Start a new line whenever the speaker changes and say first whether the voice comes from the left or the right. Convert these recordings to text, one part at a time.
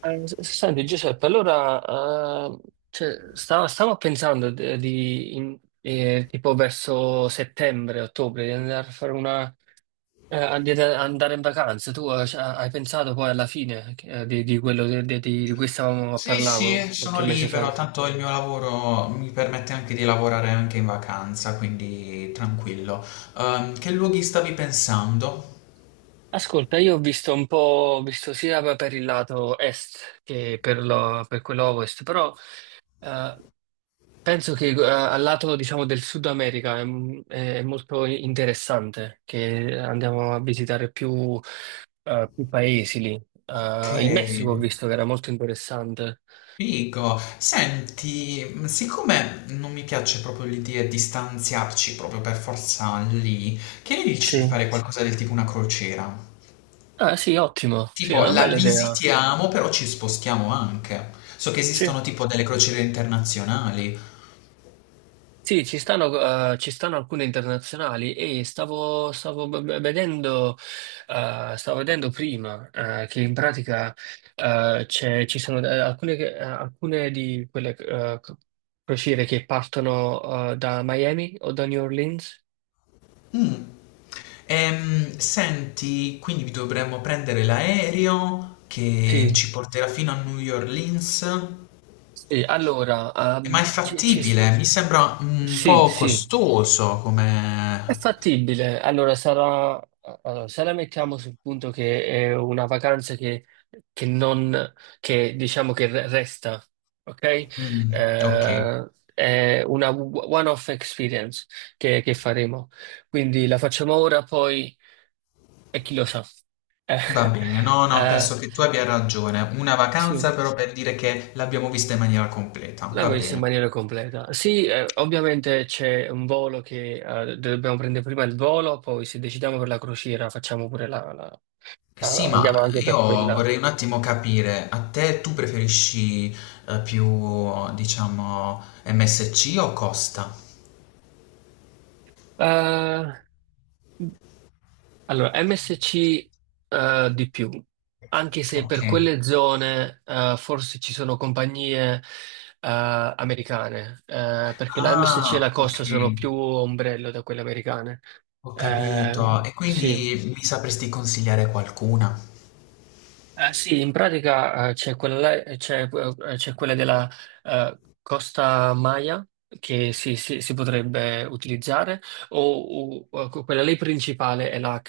right: Senti, Giuseppe, allora eh, stavo pensando di tipo verso settembre, ottobre, di andare a fare di andare in vacanza. Tu, hai pensato poi alla fine di quello di cui stavamo a
left: Sì,
right: parlare
left: sì, sono
right: qualche mese fa?
left: libero, tanto il mio lavoro mi permette anche di lavorare anche in vacanza, quindi tranquillo. Che luoghi stavi pensando?
right: Ascolta, io ho visto un po', ho visto sia per il lato est che per, per quello ovest, però penso che al lato, diciamo, del Sud America è molto interessante che andiamo a visitare più, più paesi lì.
left: Ok,
right: Il Messico ho visto che era molto interessante.
left: figo. Senti, siccome non mi piace proprio l'idea di distanziarci proprio per forza lì, che ne
right: Sì.
left: dici di fare qualcosa del tipo una crociera?
right: Ah, sì, ottimo. Sì, è
left: Tipo,
right: una
left: la
right: bella idea.
left: visitiamo, però ci spostiamo anche. So che
right: Sì.
left: esistono tipo delle crociere internazionali.
right: Sì, ci stanno alcune internazionali e vedendo, stavo vedendo prima, che in pratica, ci sono alcune, alcune di quelle, crociere che partono, da Miami o da New Orleans.
left: Mm. Senti, quindi dovremmo prendere l'aereo che
right: Sì,
left: ci porterà fino a New Orleans,
right: sì, allora,
left: ma è fattibile, mi sembra un
right: sì,
left: po'
right: sì.
left: costoso
right: È
left: come.
right: fattibile, allora allora, se la mettiamo sul punto che è una vacanza che non, che diciamo che resta, ok?
left: Mm, ok,
right: È una one-off experience che faremo, quindi la facciamo ora, poi e chi lo sa. Eh,
left: va bene, no, no, penso
right: eh,
left: che tu abbia ragione, una
right: sì,
left: vacanza però per dire che l'abbiamo vista in maniera completa, va
right: l'abbiamo vista in
left: bene.
right: maniera completa. Sì, ovviamente c'è un volo che dobbiamo prendere prima il volo, poi se decidiamo per la crociera facciamo pure la.
left: Sì,
right: Ah,
left: ma
right: andiamo anche
left: io
right: per quella.
left: vorrei un attimo capire, a te tu preferisci più, diciamo, MSC o Costa?
right: Eh, allora, MSC di più, anche se
left: Ok.
right: per quelle zone forse ci sono compagnie americane, perché la MSC e la
left: Ah, ok.
right: Costa sono più ombrello da quelle americane.
left: Ho capito.
right: Eh,
left: E
right: sì,
left: quindi mi sapresti consigliare qualcuna?
right: Sì, in pratica c'è quella della Costa Maya che si potrebbe utilizzare, o quella lì principale è la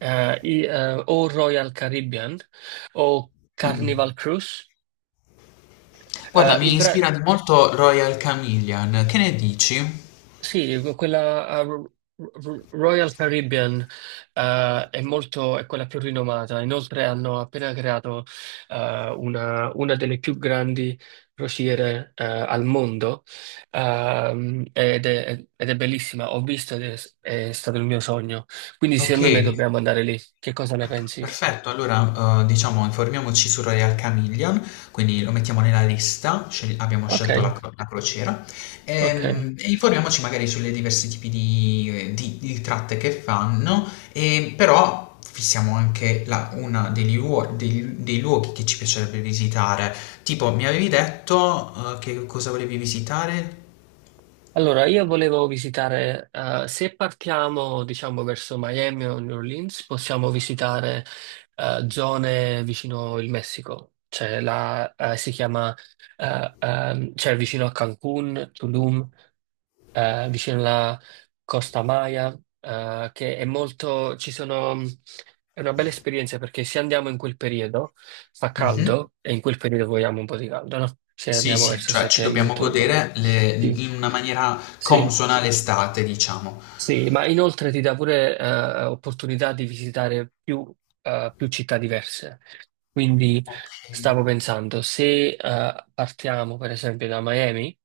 right: o Royal Caribbean o Carnival
left: Mm.
right: Cruise.
left: Guarda,
right: Eh,
left: mi
right: in pra-
left: ispira di molto Royal Chameleon. Che ne dici?
right: Sì, quella a Royal Caribbean, è quella più rinomata. Inoltre hanno appena creato una delle più grandi crociere, al mondo, ed è bellissima. Ho visto ed è, È stato il mio sogno. Quindi
left: Ok.
right: secondo me dobbiamo andare lì. Che cosa ne pensi?
left: Perfetto, allora diciamo informiamoci su Royal Chameleon, quindi lo mettiamo nella lista, abbiamo
right: Ok,
left: scelto la, la crociera,
right: ok.
left: e informiamoci magari sulle diversi tipi di, di tratte che fanno, e però fissiamo anche una degli dei, dei luoghi che ci piacerebbe visitare, tipo mi avevi detto che cosa volevi visitare?
right: Allora, io volevo visitare, se partiamo, diciamo, verso Miami o New Orleans, possiamo visitare, zone vicino il Messico. Cioè, cioè vicino a Cancun, Tulum, vicino alla Costa Maya, che è molto, ci sono, è una bella esperienza perché se andiamo in quel periodo fa
left: Mhm.
right: caldo e in quel periodo vogliamo un po' di caldo, no? Se
left: Sì,
right: andiamo
left: sì,
right: verso
left: cioè ci
right: settembre,
left: dobbiamo
right: ottobre,
left: godere
right: sì,
left: in una maniera
right: sì,
left: consona l'estate, diciamo.
right: sì, ma inoltre ti dà pure opportunità di visitare più, più città diverse. Quindi
left: Ok.
right: stavo pensando, se partiamo per esempio da Miami,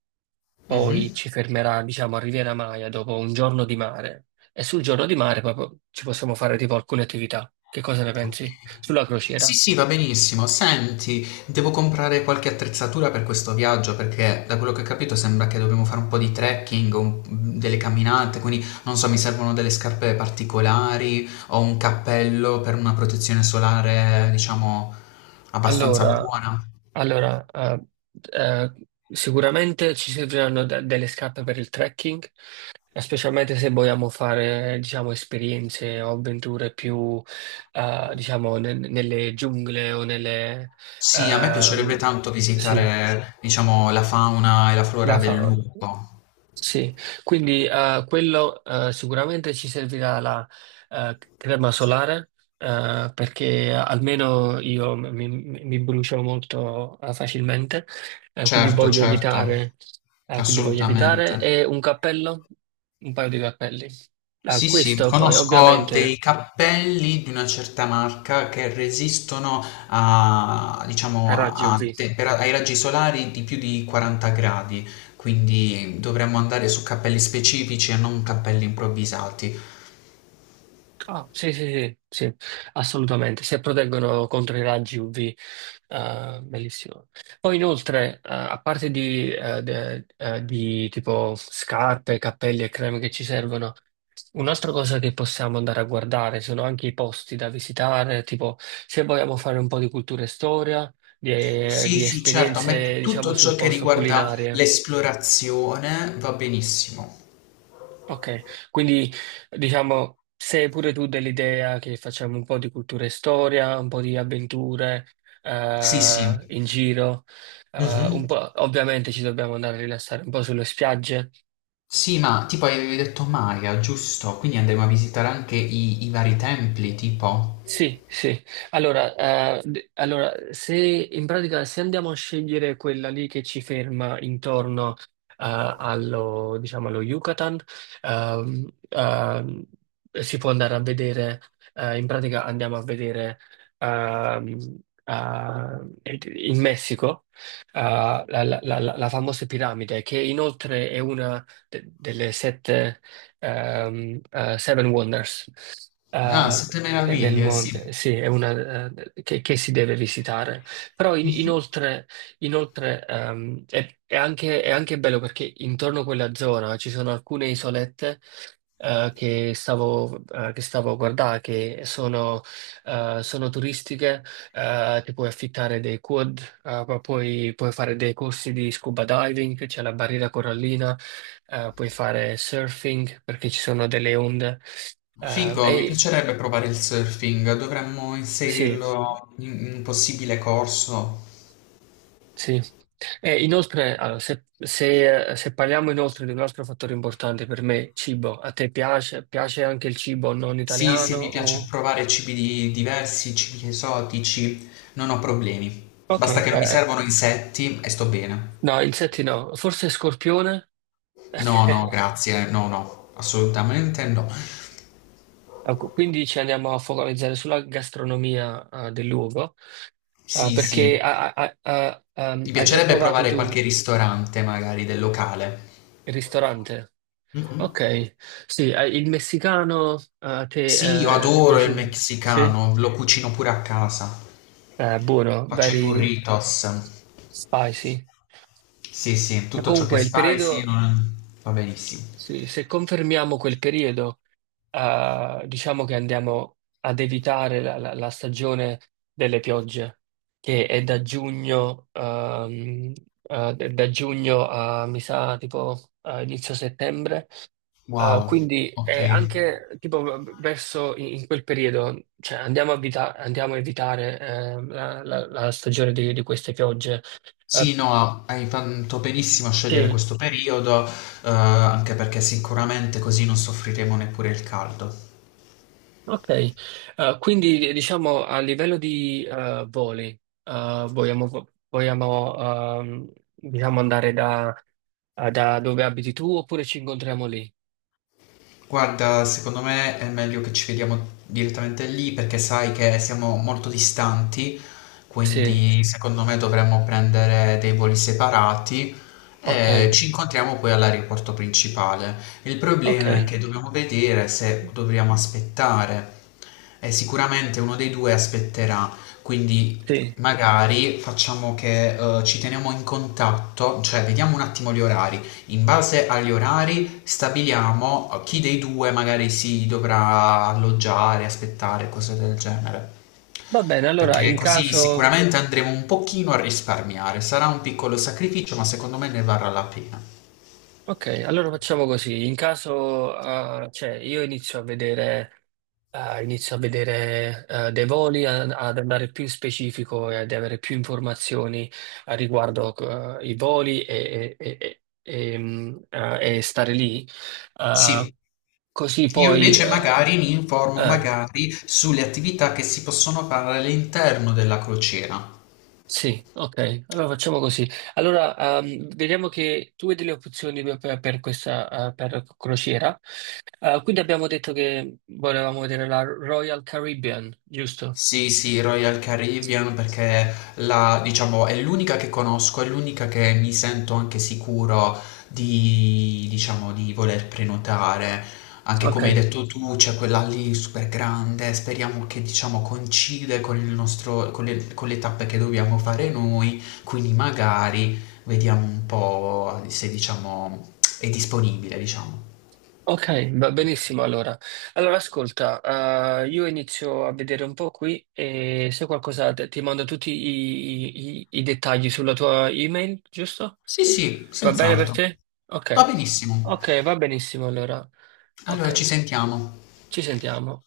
left: Mhm.
right: poi ci fermerà, diciamo, a Riviera Maya dopo un giorno di mare e sul giorno di mare proprio ci possiamo fare tipo alcune attività. Che cosa ne
left: Ok.
right: pensi? Sulla
left: Sì,
right: crociera.
left: sì, va benissimo. Senti, devo comprare qualche attrezzatura per questo viaggio perché da quello che ho capito sembra che dobbiamo fare un po' di trekking, delle camminate, quindi non so, mi servono delle scarpe particolari o un cappello per una protezione solare, diciamo, abbastanza
right: Allora,
left: buona.
right: allora, sicuramente ci serviranno delle scarpe per il trekking, specialmente se vogliamo fare, diciamo, esperienze o avventure più, diciamo, nelle giungle o nelle...
left: Sì, a me piacerebbe
right: ehm,
left: tanto
right: sì,
left: visitare, diciamo, la fauna e la
right: la
left: flora del
right: fauna.
left: lupo.
right: Sì, quindi quello sicuramente ci servirà la crema solare perché almeno io mi brucio molto facilmente, quindi
left: Certo,
right: voglio
left: certo,
right: evitare,
left: assolutamente.
right: e un cappello, un paio di cappelli. Ah,
left: Sì, sì,
right: questo poi
left: conosco dei
right: ovviamente
left: cappelli di una certa marca che resistono a,
right: a
left: diciamo,
right: raggi
left: a a
right: UV.
left: tempera- ai raggi solari di più di 40 gradi, quindi dovremmo andare su cappelli specifici e non cappelli improvvisati.
right: Ah, sì, sì, sì, sì, assolutamente. Se proteggono contro i raggi UV, bellissimo. Poi inoltre, a parte di tipo scarpe, cappelli e creme che ci servono, un'altra cosa che possiamo andare a guardare sono anche i posti da visitare, tipo se vogliamo fare un po' di cultura e storia,
left: Sì,
right: di
left: sì, certo, a me
right: esperienze, diciamo,
left: tutto
right: sul
left: ciò che
right: posto
left: riguarda
right: culinarie.
left: l'esplorazione va benissimo.
right: Ok, quindi diciamo sei pure tu dell'idea che facciamo un po' di cultura e storia, un po' di avventure
left: Sì, sì.
right: in giro, un
left: Mhm.
right: po', ovviamente ci dobbiamo andare a rilassare un po' sulle spiagge.
left: Sì, ma tipo avevi detto Maya, giusto? Quindi andremo a visitare anche i vari templi, tipo.
right: Sì, sì. Allora, allora, se in pratica se andiamo a scegliere quella lì che ci ferma intorno allo, diciamo, allo Yucatan, ehm, ehm, si può andare a vedere, eh, in pratica andiamo a vedere ehm, eh, in Messico la famosa piramide, che inoltre è una delle sette Seven Wonders.
left: Ah,
right: Eh,
left: Sette
right: Nel
left: Meraviglie, sì.
right: monte, sì, è una, che si deve visitare. Però
left: Mhm.
right: inoltre, è anche bello perché intorno a quella zona ci sono alcune isolette che stavo a guardare, che sono, sono turistiche, ti puoi affittare dei quad, puoi fare dei corsi di scuba diving, c'è la barriera corallina, puoi fare surfing perché ci sono delle onde.
left: Fico, mi
right: Eh,
left: piacerebbe provare il surfing, dovremmo
right: sì,
left: inserirlo in un possibile corso.
right: sì. E inoltre, allora, se parliamo inoltre di un altro fattore importante per me, cibo, a te piace anche il cibo non
left: Sì,
right: italiano?
left: sì, mi piace
right: O-
left: provare cibi diversi, cibi esotici, non ho problemi.
right: ok,
left: Basta che non mi servono insetti e sto bene.
right: no, insetti no, forse scorpione?
left: No, no, grazie, no, no, assolutamente no.
right: Ecco, quindi ci andiamo a focalizzare sulla gastronomia, del luogo,
left: Sì,
right: perché
left: sì,
right: ha- ha- ha-
left: mi
right: hai già
left: piacerebbe
right: provato
left: provare
right: tu
left: qualche ristorante magari del locale.
right: il ristorante?
left: Mhm.
right: Ok, sì, il messicano, a
left: Sì, io
right: te, è
left: adoro il
right: piaciuto? Sì?
left: messicano, lo cucino pure a casa.
right: Buono,
left: Faccio i
right: very
left: burritos.
right: spicy.
left: Sì, sì,
right: E
left: tutto ciò che è
right: comunque, il periodo,
left: spicy non. Va benissimo.
right: sì, se confermiamo quel periodo, diciamo che andiamo ad evitare la stagione delle piogge, che è da giugno, a, mi sa, tipo, a inizio settembre.
left: Wow,
right: Quindi
left: ok.
right: anche tipo verso in quel periodo, cioè andiamo andiamo a evitare la stagione di queste piogge. Eh,
left: Sì, no, hai fatto benissimo a scegliere
right: sì,
left: questo periodo, anche perché sicuramente così non soffriremo neppure il caldo.
right: ok. Quindi diciamo a livello di voli, vogliamo, diciamo andare da dove abiti tu oppure ci incontriamo lì?
left: Guarda, secondo me è meglio che ci vediamo direttamente lì perché sai che siamo molto distanti,
right: Sì,
left: quindi secondo me dovremmo prendere dei voli separati
right: ok,
left: e ci incontriamo poi all'aeroporto principale. Il problema è
right: ok,
left: che dobbiamo vedere se dobbiamo aspettare e sicuramente uno dei due aspetterà, quindi
right: sì.
left: magari facciamo che ci teniamo in contatto, cioè vediamo un attimo gli orari. In base agli orari stabiliamo chi dei due magari si dovrà alloggiare, aspettare, cose del genere.
right: Va bene, allora
left: Perché
right: in
left: così
right: caso.
left: sicuramente andremo un pochino a risparmiare. Sarà un piccolo sacrificio, ma secondo me ne varrà la pena.
right: Ok, allora facciamo così. In caso, io inizio a vedere, dei voli, ad andare più in specifico e ad avere più informazioni a riguardo, i voli e stare lì. Eh,
left: Sì,
right: Così
left: io
right: poi,
left: invece magari mi informo
right: eh,
left: magari sulle attività che si possono fare all'interno della crociera.
right: sì, ok, allora facciamo così. Allora, vediamo che tu hai delle opzioni per questa, per crociera. Quindi abbiamo detto che volevamo vedere la Royal Caribbean, giusto?
left: Sì, sì, Royal Caribbean perché la, diciamo, è l'unica che conosco, è l'unica che mi sento anche sicuro di, diciamo, di voler prenotare. Anche come hai
right: Ok,
left: detto tu, c'è quella lì super grande, speriamo che, diciamo, coincide con il nostro, con le tappe che dobbiamo fare noi, quindi magari vediamo un po' se, diciamo, è disponibile, diciamo.
right: ok, va benissimo allora. Allora ascolta, io inizio a vedere un po' qui e se qualcosa ti mando tutti i, i dettagli sulla tua email, giusto?
left: Sì, sì,
right: Va bene per
left: senz'altro.
right: te?
left: Va
right: Ok,
left: benissimo.
right: ok, va benissimo allora.
left: Allora ci
right: Ok,
left: sentiamo.
right: ci sentiamo.